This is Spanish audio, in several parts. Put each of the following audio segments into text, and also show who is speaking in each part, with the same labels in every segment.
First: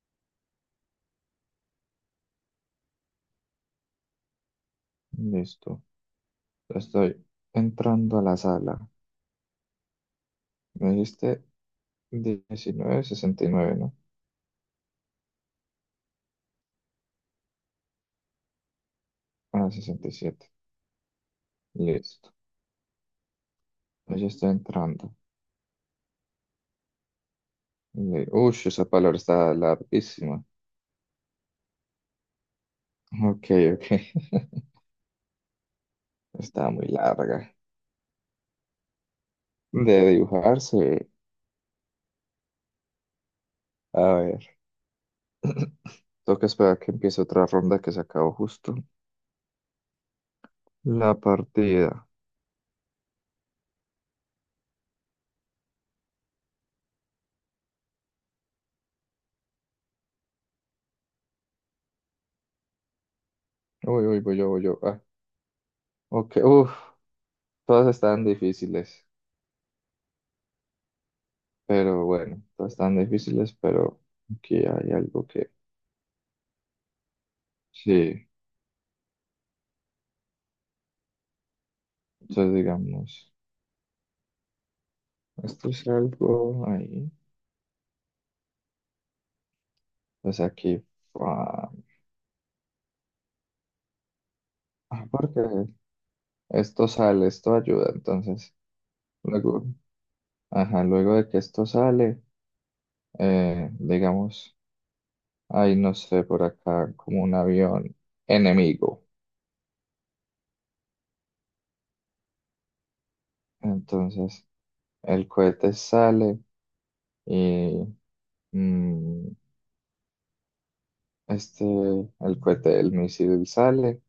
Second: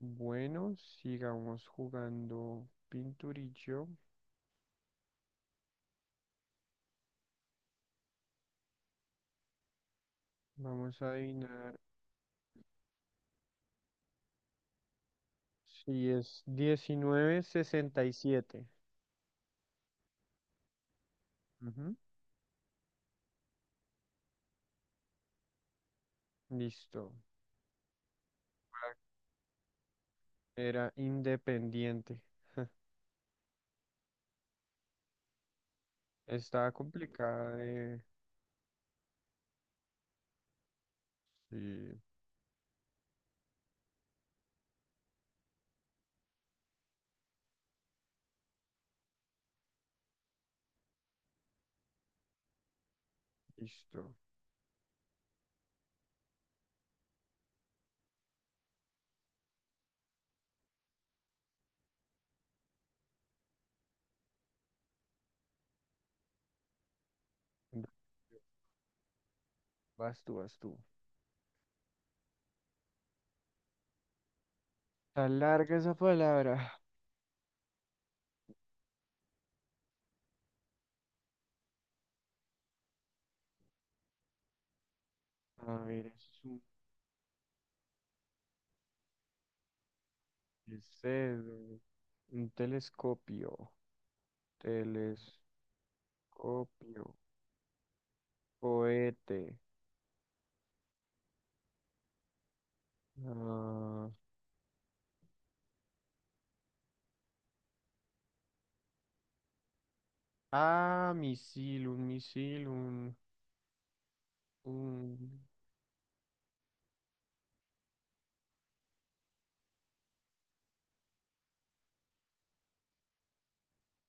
Speaker 1: Bueno, sigamos jugando pinturillo.
Speaker 2: Listo. Estoy entrando a la sala. Me
Speaker 1: Vamos a
Speaker 2: dijiste
Speaker 1: adivinar
Speaker 2: 1969, ¿no?
Speaker 1: si es 1967.
Speaker 2: Ah, 67.
Speaker 1: Ujú.
Speaker 2: Listo. Pues ya estoy entrando.
Speaker 1: Listo.
Speaker 2: Uy, esa palabra está larguísima.
Speaker 1: Era independiente.
Speaker 2: Ok, ok.
Speaker 1: Estaba
Speaker 2: Está muy larga.
Speaker 1: complicada de...
Speaker 2: De dibujarse.
Speaker 1: Sí,
Speaker 2: A ver. Toca esperar que empiece otra ronda que se acabó justo. La partida.
Speaker 1: listo.
Speaker 2: Uy, uy, voy yo, voy yo. Ah, ok. Uf, todas están difíciles.
Speaker 1: Vas tú.
Speaker 2: Pero bueno, todas están difíciles, pero aquí hay algo
Speaker 1: Está
Speaker 2: que...
Speaker 1: larga esa palabra.
Speaker 2: Sí, entonces digamos, esto
Speaker 1: A
Speaker 2: es
Speaker 1: ver, es un
Speaker 2: algo ahí, pues aquí, ah,
Speaker 1: deseo, un telescopio,
Speaker 2: ah,
Speaker 1: telescopio,
Speaker 2: porque esto sale, esto ayuda, entonces,
Speaker 1: cohete.
Speaker 2: luego, ajá, luego de que esto sale,
Speaker 1: Ah,
Speaker 2: digamos, ahí no sé, por acá, como un avión enemigo,
Speaker 1: Misil,
Speaker 2: entonces, el
Speaker 1: un,
Speaker 2: cohete sale y mm, este, el cohete, el misil sale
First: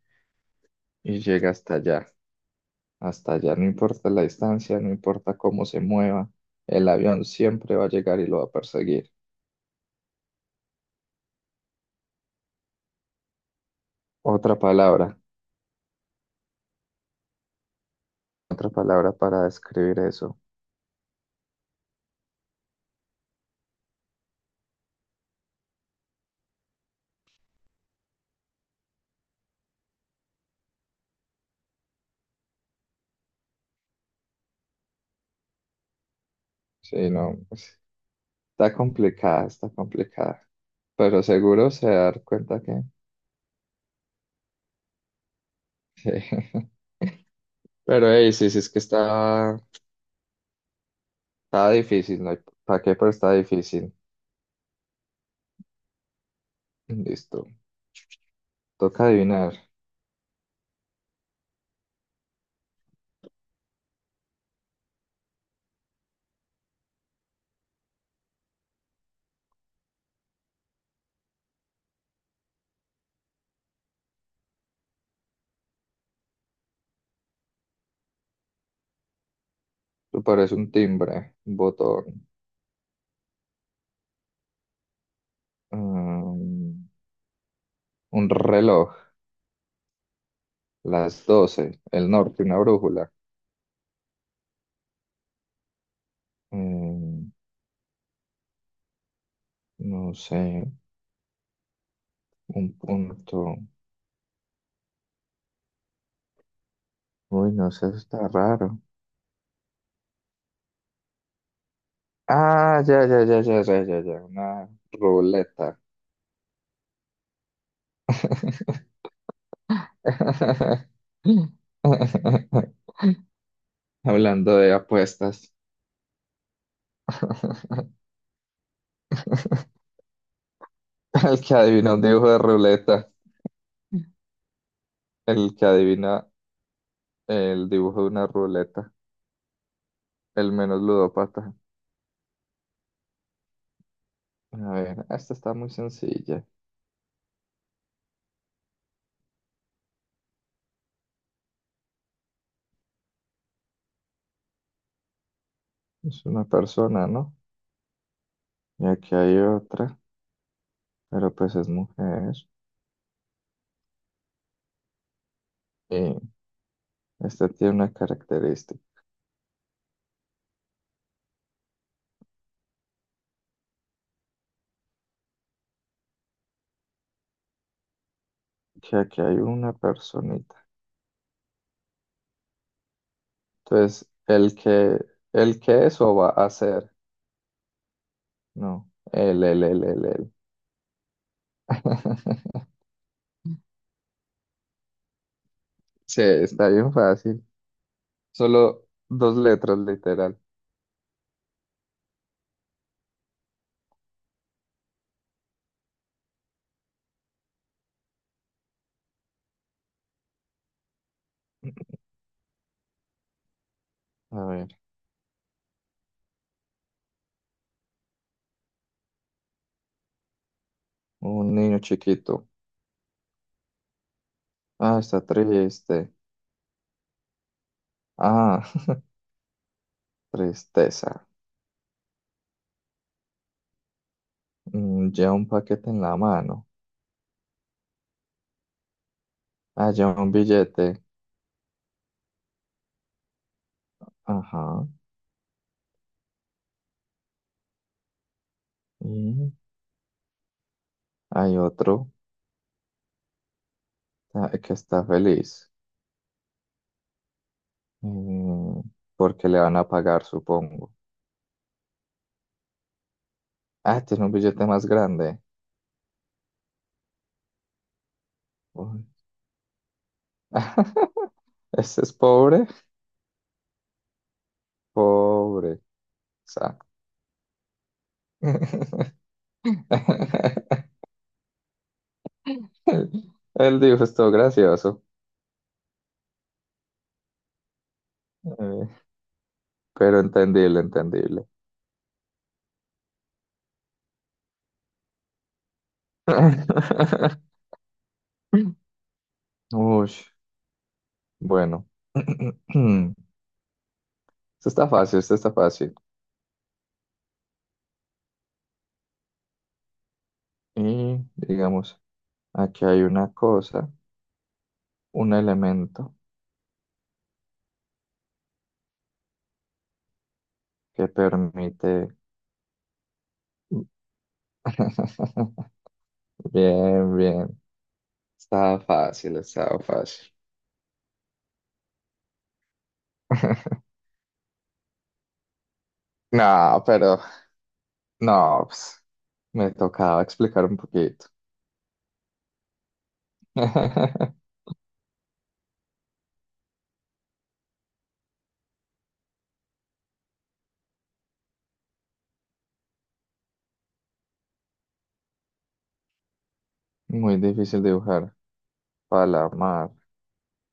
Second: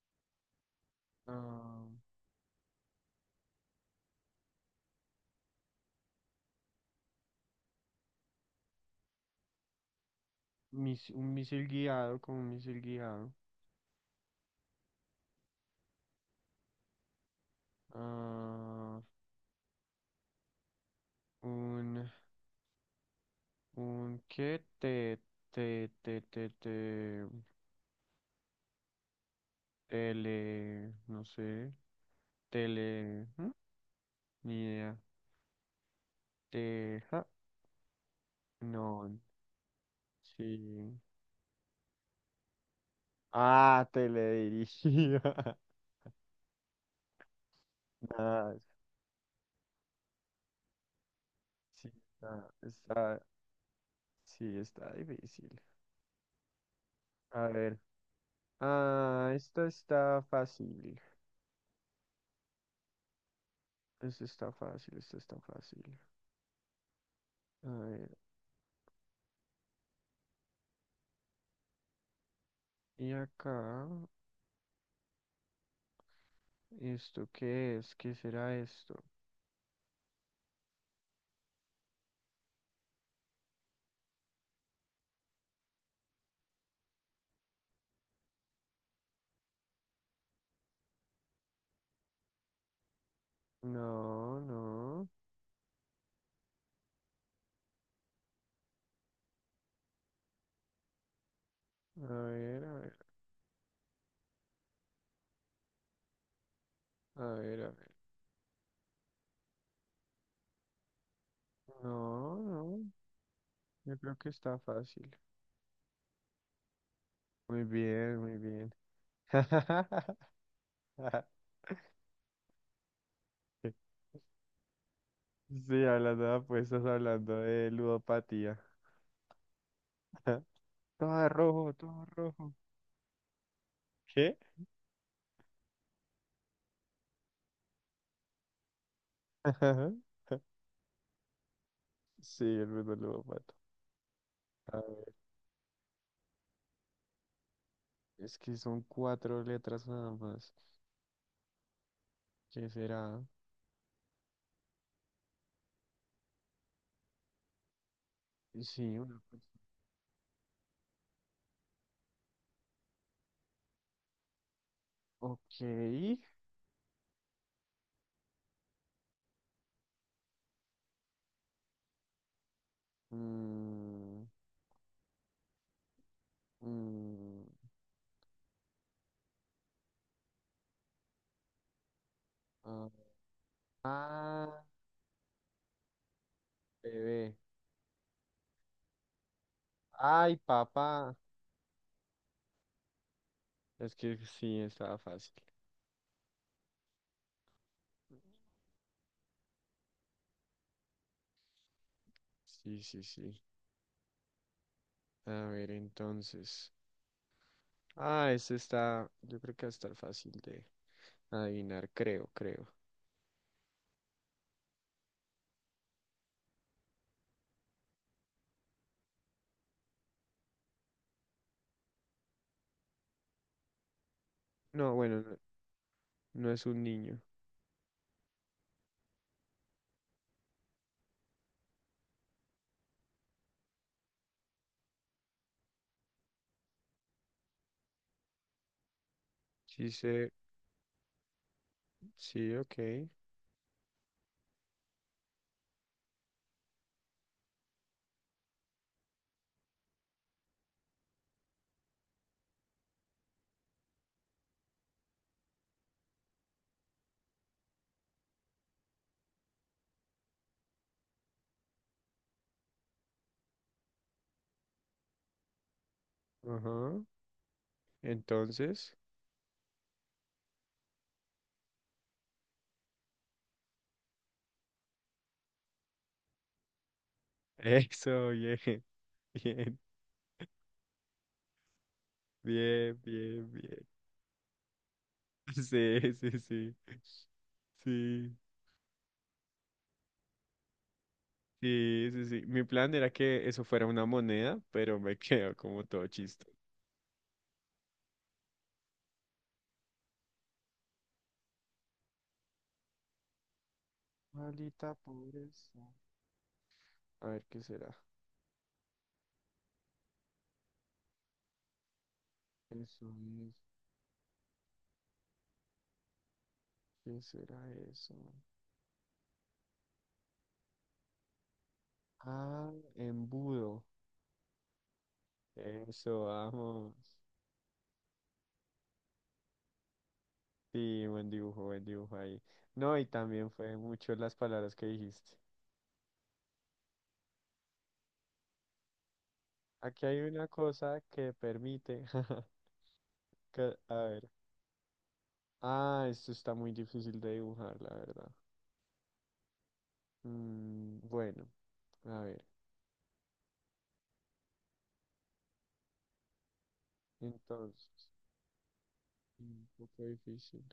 Speaker 2: y llega hasta
Speaker 1: ah,
Speaker 2: allá. Hasta allá no importa la distancia, no importa cómo se mueva, el avión siempre va a llegar y lo va a perseguir.
Speaker 1: mis- un misil guiado, como un misil guiado.
Speaker 2: Otra palabra, otra
Speaker 1: Ah,
Speaker 2: palabra para describir eso.
Speaker 1: un, ¿Qué? Te, te, te, te, tele, no sé, tele, ¿hmm? Ni idea.
Speaker 2: Sí,
Speaker 1: Teja,
Speaker 2: no, está
Speaker 1: no,
Speaker 2: complicada, está complicada.
Speaker 1: sí.
Speaker 2: Pero seguro se va a dar cuenta que...
Speaker 1: Ah, teledirigida.
Speaker 2: Sí. Pero hey, sí,
Speaker 1: Nada,
Speaker 2: sí, es que está, está
Speaker 1: sí,
Speaker 2: difícil, no hay para qué, pero está difícil.
Speaker 1: sí, está difícil. A
Speaker 2: Listo.
Speaker 1: ver.
Speaker 2: Toca
Speaker 1: Ah,
Speaker 2: adivinar.
Speaker 1: esta está fácil. Esta está fácil. A ver, y acá, ¿esto qué es? ¿Qué será esto?
Speaker 2: Tú pareces un timbre, un botón, mm, un reloj, las 12, el norte, una brújula.
Speaker 1: No, no.
Speaker 2: Mm, no sé,
Speaker 1: A ver, a
Speaker 2: un
Speaker 1: ver,
Speaker 2: punto.
Speaker 1: a
Speaker 2: Uy,
Speaker 1: ver, a
Speaker 2: no sé,
Speaker 1: ver.
Speaker 2: eso está raro.
Speaker 1: No,
Speaker 2: Ah,
Speaker 1: no.
Speaker 2: ya, ya, ya, ya, ya,
Speaker 1: Yo
Speaker 2: ya,
Speaker 1: creo
Speaker 2: ya,
Speaker 1: que está
Speaker 2: una
Speaker 1: fácil.
Speaker 2: ruleta.
Speaker 1: Muy bien, muy bien.
Speaker 2: Hablando de apuestas,
Speaker 1: Sí, hablando de apuestas, hablando de ludopatía. Todo
Speaker 2: el que
Speaker 1: rojo,
Speaker 2: adivina un
Speaker 1: todo
Speaker 2: dibujo de
Speaker 1: rojo.
Speaker 2: ruleta,
Speaker 1: ¿Qué?
Speaker 2: el que adivina el dibujo de una ruleta, el menos ludópata.
Speaker 1: Sí, el mismo ludópata.
Speaker 2: A
Speaker 1: A.
Speaker 2: ver, esta está muy sencilla.
Speaker 1: Es que son cuatro letras nada más. ¿Qué será?
Speaker 2: Es una persona, ¿no? Y
Speaker 1: Sí,
Speaker 2: aquí
Speaker 1: una
Speaker 2: hay
Speaker 1: persona.
Speaker 2: otra, pero pues es mujer.
Speaker 1: Ok.
Speaker 2: Este tiene una característica,
Speaker 1: Mm, mm,
Speaker 2: que aquí hay una personita.
Speaker 1: ah,
Speaker 2: Entonces,
Speaker 1: ah,
Speaker 2: el que eso va a hacer,
Speaker 1: bebé.
Speaker 2: no, el.
Speaker 1: Ay, papá. Es que sí, estaba fácil.
Speaker 2: Sí, está bien fácil. Solo dos letras, literal.
Speaker 1: Sí, sí, sí. A ver, entonces. Ah, este está, yo creo que va a estar fácil de adivinar, creo, creo.
Speaker 2: A ver, un niño chiquito.
Speaker 1: No,
Speaker 2: Ah,
Speaker 1: bueno,
Speaker 2: está
Speaker 1: no,
Speaker 2: triste.
Speaker 1: no es un niño.
Speaker 2: Ah, tristeza. Mm, lleva un paquete en la mano.
Speaker 1: Sí,
Speaker 2: Ah, lleva un
Speaker 1: sé,
Speaker 2: billete.
Speaker 1: sí, ok.
Speaker 2: Ajá. Y hay otro, ah, que está feliz. Mm, porque le van a pagar, supongo. Ah, tiene un billete más grande.
Speaker 1: Ajá. Entonces,
Speaker 2: Uy. Ese es pobre. Pobre. Exacto.
Speaker 1: eso, bien. Bien, bien,
Speaker 2: El,
Speaker 1: bien, bien.
Speaker 2: el dibujo estuvo gracioso,
Speaker 1: Sí, sí, sí. Sí,
Speaker 2: eh, pero entendible, entendible.
Speaker 1: sí, sí, sí. Mi plan era que eso fuera una moneda, pero me quedo como todo chiste.
Speaker 2: Uy, bueno. Esto está
Speaker 1: Maldita
Speaker 2: fácil, esto está
Speaker 1: pobreza.
Speaker 2: fácil.
Speaker 1: A ver, ¿qué será?
Speaker 2: Y digamos, aquí hay
Speaker 1: Eso
Speaker 2: una
Speaker 1: es.
Speaker 2: cosa, un elemento
Speaker 1: ¿Qué será eso?
Speaker 2: que permite...
Speaker 1: Ah, embudo. Eso, vamos.
Speaker 2: Bien, bien. Estaba fácil, estaba fácil.
Speaker 1: Sí, buen dibujo ahí. No, y también fue mucho las palabras que dijiste.
Speaker 2: No, pero no, pues, me
Speaker 1: Aquí hay
Speaker 2: tocaba
Speaker 1: una
Speaker 2: explicar un
Speaker 1: cosa
Speaker 2: poquito.
Speaker 1: que permite. A ver. Ah, esto está muy difícil de dibujar, la verdad. Bueno, a ver,
Speaker 2: Muy difícil
Speaker 1: entonces,
Speaker 2: dibujar.
Speaker 1: un
Speaker 2: Palamar,
Speaker 1: poco difícil.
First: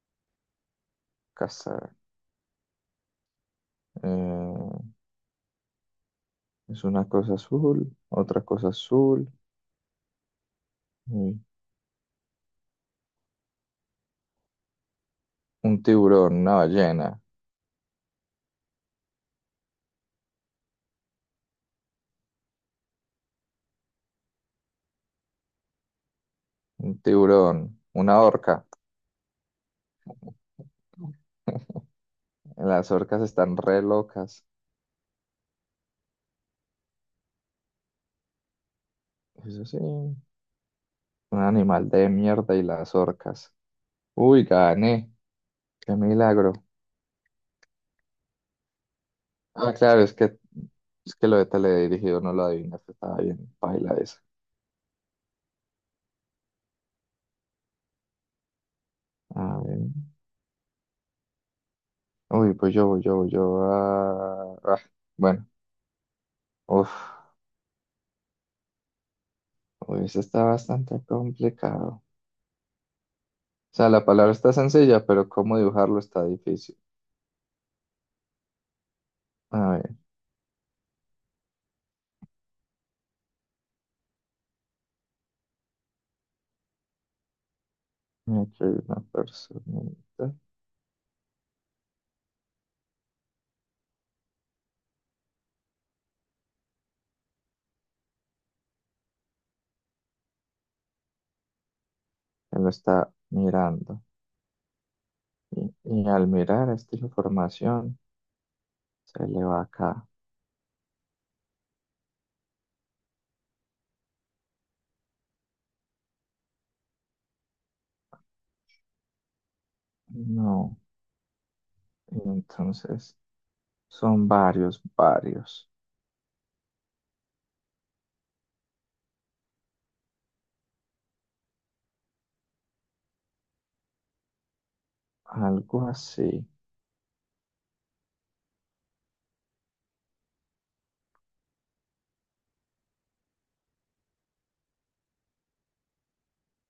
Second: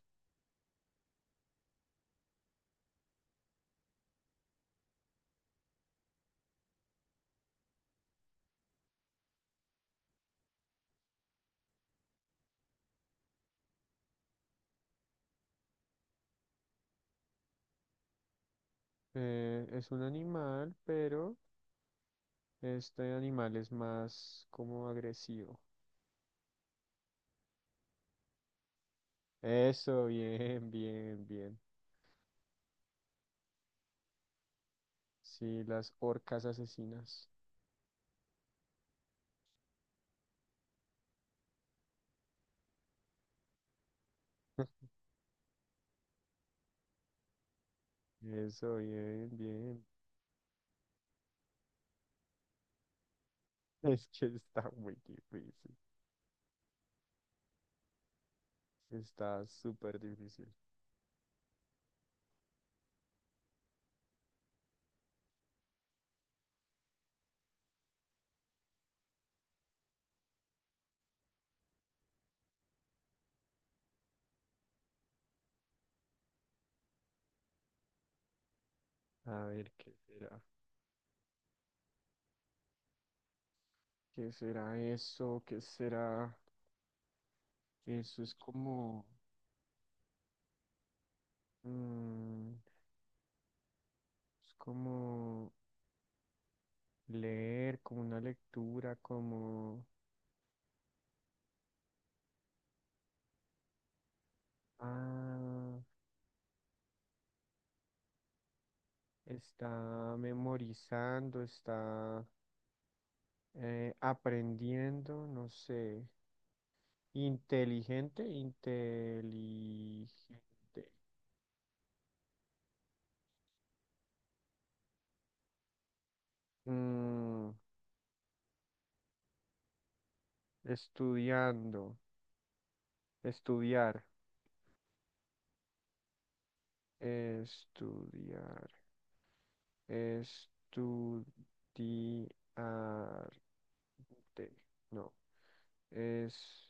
Speaker 2: casa. eh, es una cosa azul, otra cosa azul. Mm, un tiburón, una ballena,
Speaker 1: Es un animal, pero este animal es más como agresivo.
Speaker 2: un tiburón, una orca.
Speaker 1: Eso, bien, bien, bien.
Speaker 2: Las orcas están re locas.
Speaker 1: Sí, las orcas asesinas.
Speaker 2: Eso sí, un animal de mierda y las orcas. Uy, gané. Qué milagro.
Speaker 1: Eso, bien,
Speaker 2: Ah,
Speaker 1: bien.
Speaker 2: claro, es que lo de teledirigido no lo adivinaste, estaba bien, paila
Speaker 1: Es
Speaker 2: esa.
Speaker 1: que está muy difícil. Está
Speaker 2: A ver.
Speaker 1: súper difícil.
Speaker 2: Uy, pues yo, voy yo, voy yo. Ah, ah, bueno, uf, uy, eso está bastante complicado. O sea, la palabra está sencilla, pero cómo dibujarlo está difícil.
Speaker 1: A
Speaker 2: A
Speaker 1: ver, ¿qué
Speaker 2: ver,
Speaker 1: será? ¿Qué será eso? ¿Qué será? Eso es
Speaker 2: aquí hay una
Speaker 1: como,
Speaker 2: personita
Speaker 1: mm, es como leer, como una lectura, como,
Speaker 2: que lo está mirando.
Speaker 1: ah,
Speaker 2: Y al mirar esta información, se le va acá.
Speaker 1: está memorizando, está aprendiendo, no sé, inteligente,
Speaker 2: No,
Speaker 1: inteligente,
Speaker 2: y entonces son varios, varios.
Speaker 1: mm, estudiando, estudiar,
Speaker 2: Algo así.
Speaker 1: estudiar, estudiar. Te- No, es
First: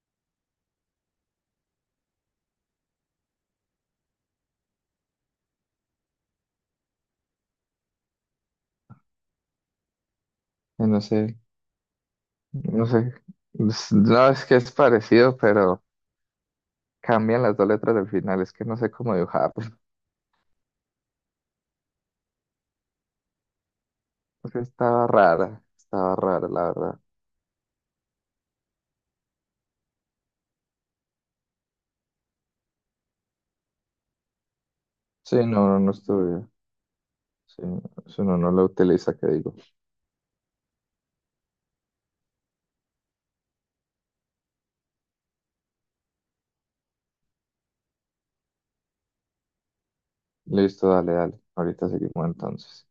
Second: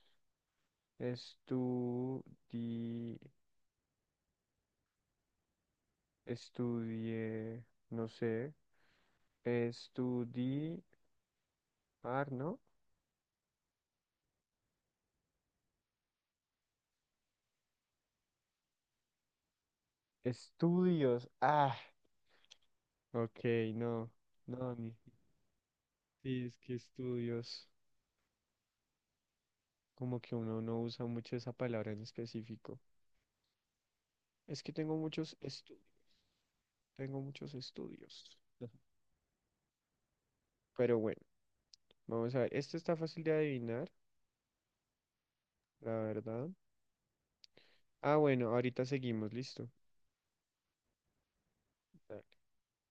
Speaker 1: estudi, estudie, no sé, estudiar,
Speaker 2: No sé,
Speaker 1: ¿no?
Speaker 2: no sé. Es- No es que es parecido, pero cambian las dos letras del final. Es que no sé cómo dibujar.
Speaker 1: Estudios, ah, ok, no,
Speaker 2: Porque
Speaker 1: no, ni,
Speaker 2: estaba
Speaker 1: sí,
Speaker 2: rara,
Speaker 1: es
Speaker 2: la
Speaker 1: que
Speaker 2: verdad.
Speaker 1: estudios, como que uno no usa mucho esa palabra en específico. Es que tengo muchos
Speaker 2: Sí, no, no,
Speaker 1: estudios,
Speaker 2: no estuve.
Speaker 1: tengo muchos
Speaker 2: Sí, si
Speaker 1: estudios.
Speaker 2: uno no lo
Speaker 1: Ujú.
Speaker 2: utiliza, ¿qué digo?
Speaker 1: Pero bueno, vamos a ver, este está fácil de adivinar, la verdad. Ah, bueno, ahorita seguimos, listo.
Speaker 2: Listo, dale, dale. Ahorita
Speaker 1: Dale.
Speaker 2: seguimos entonces.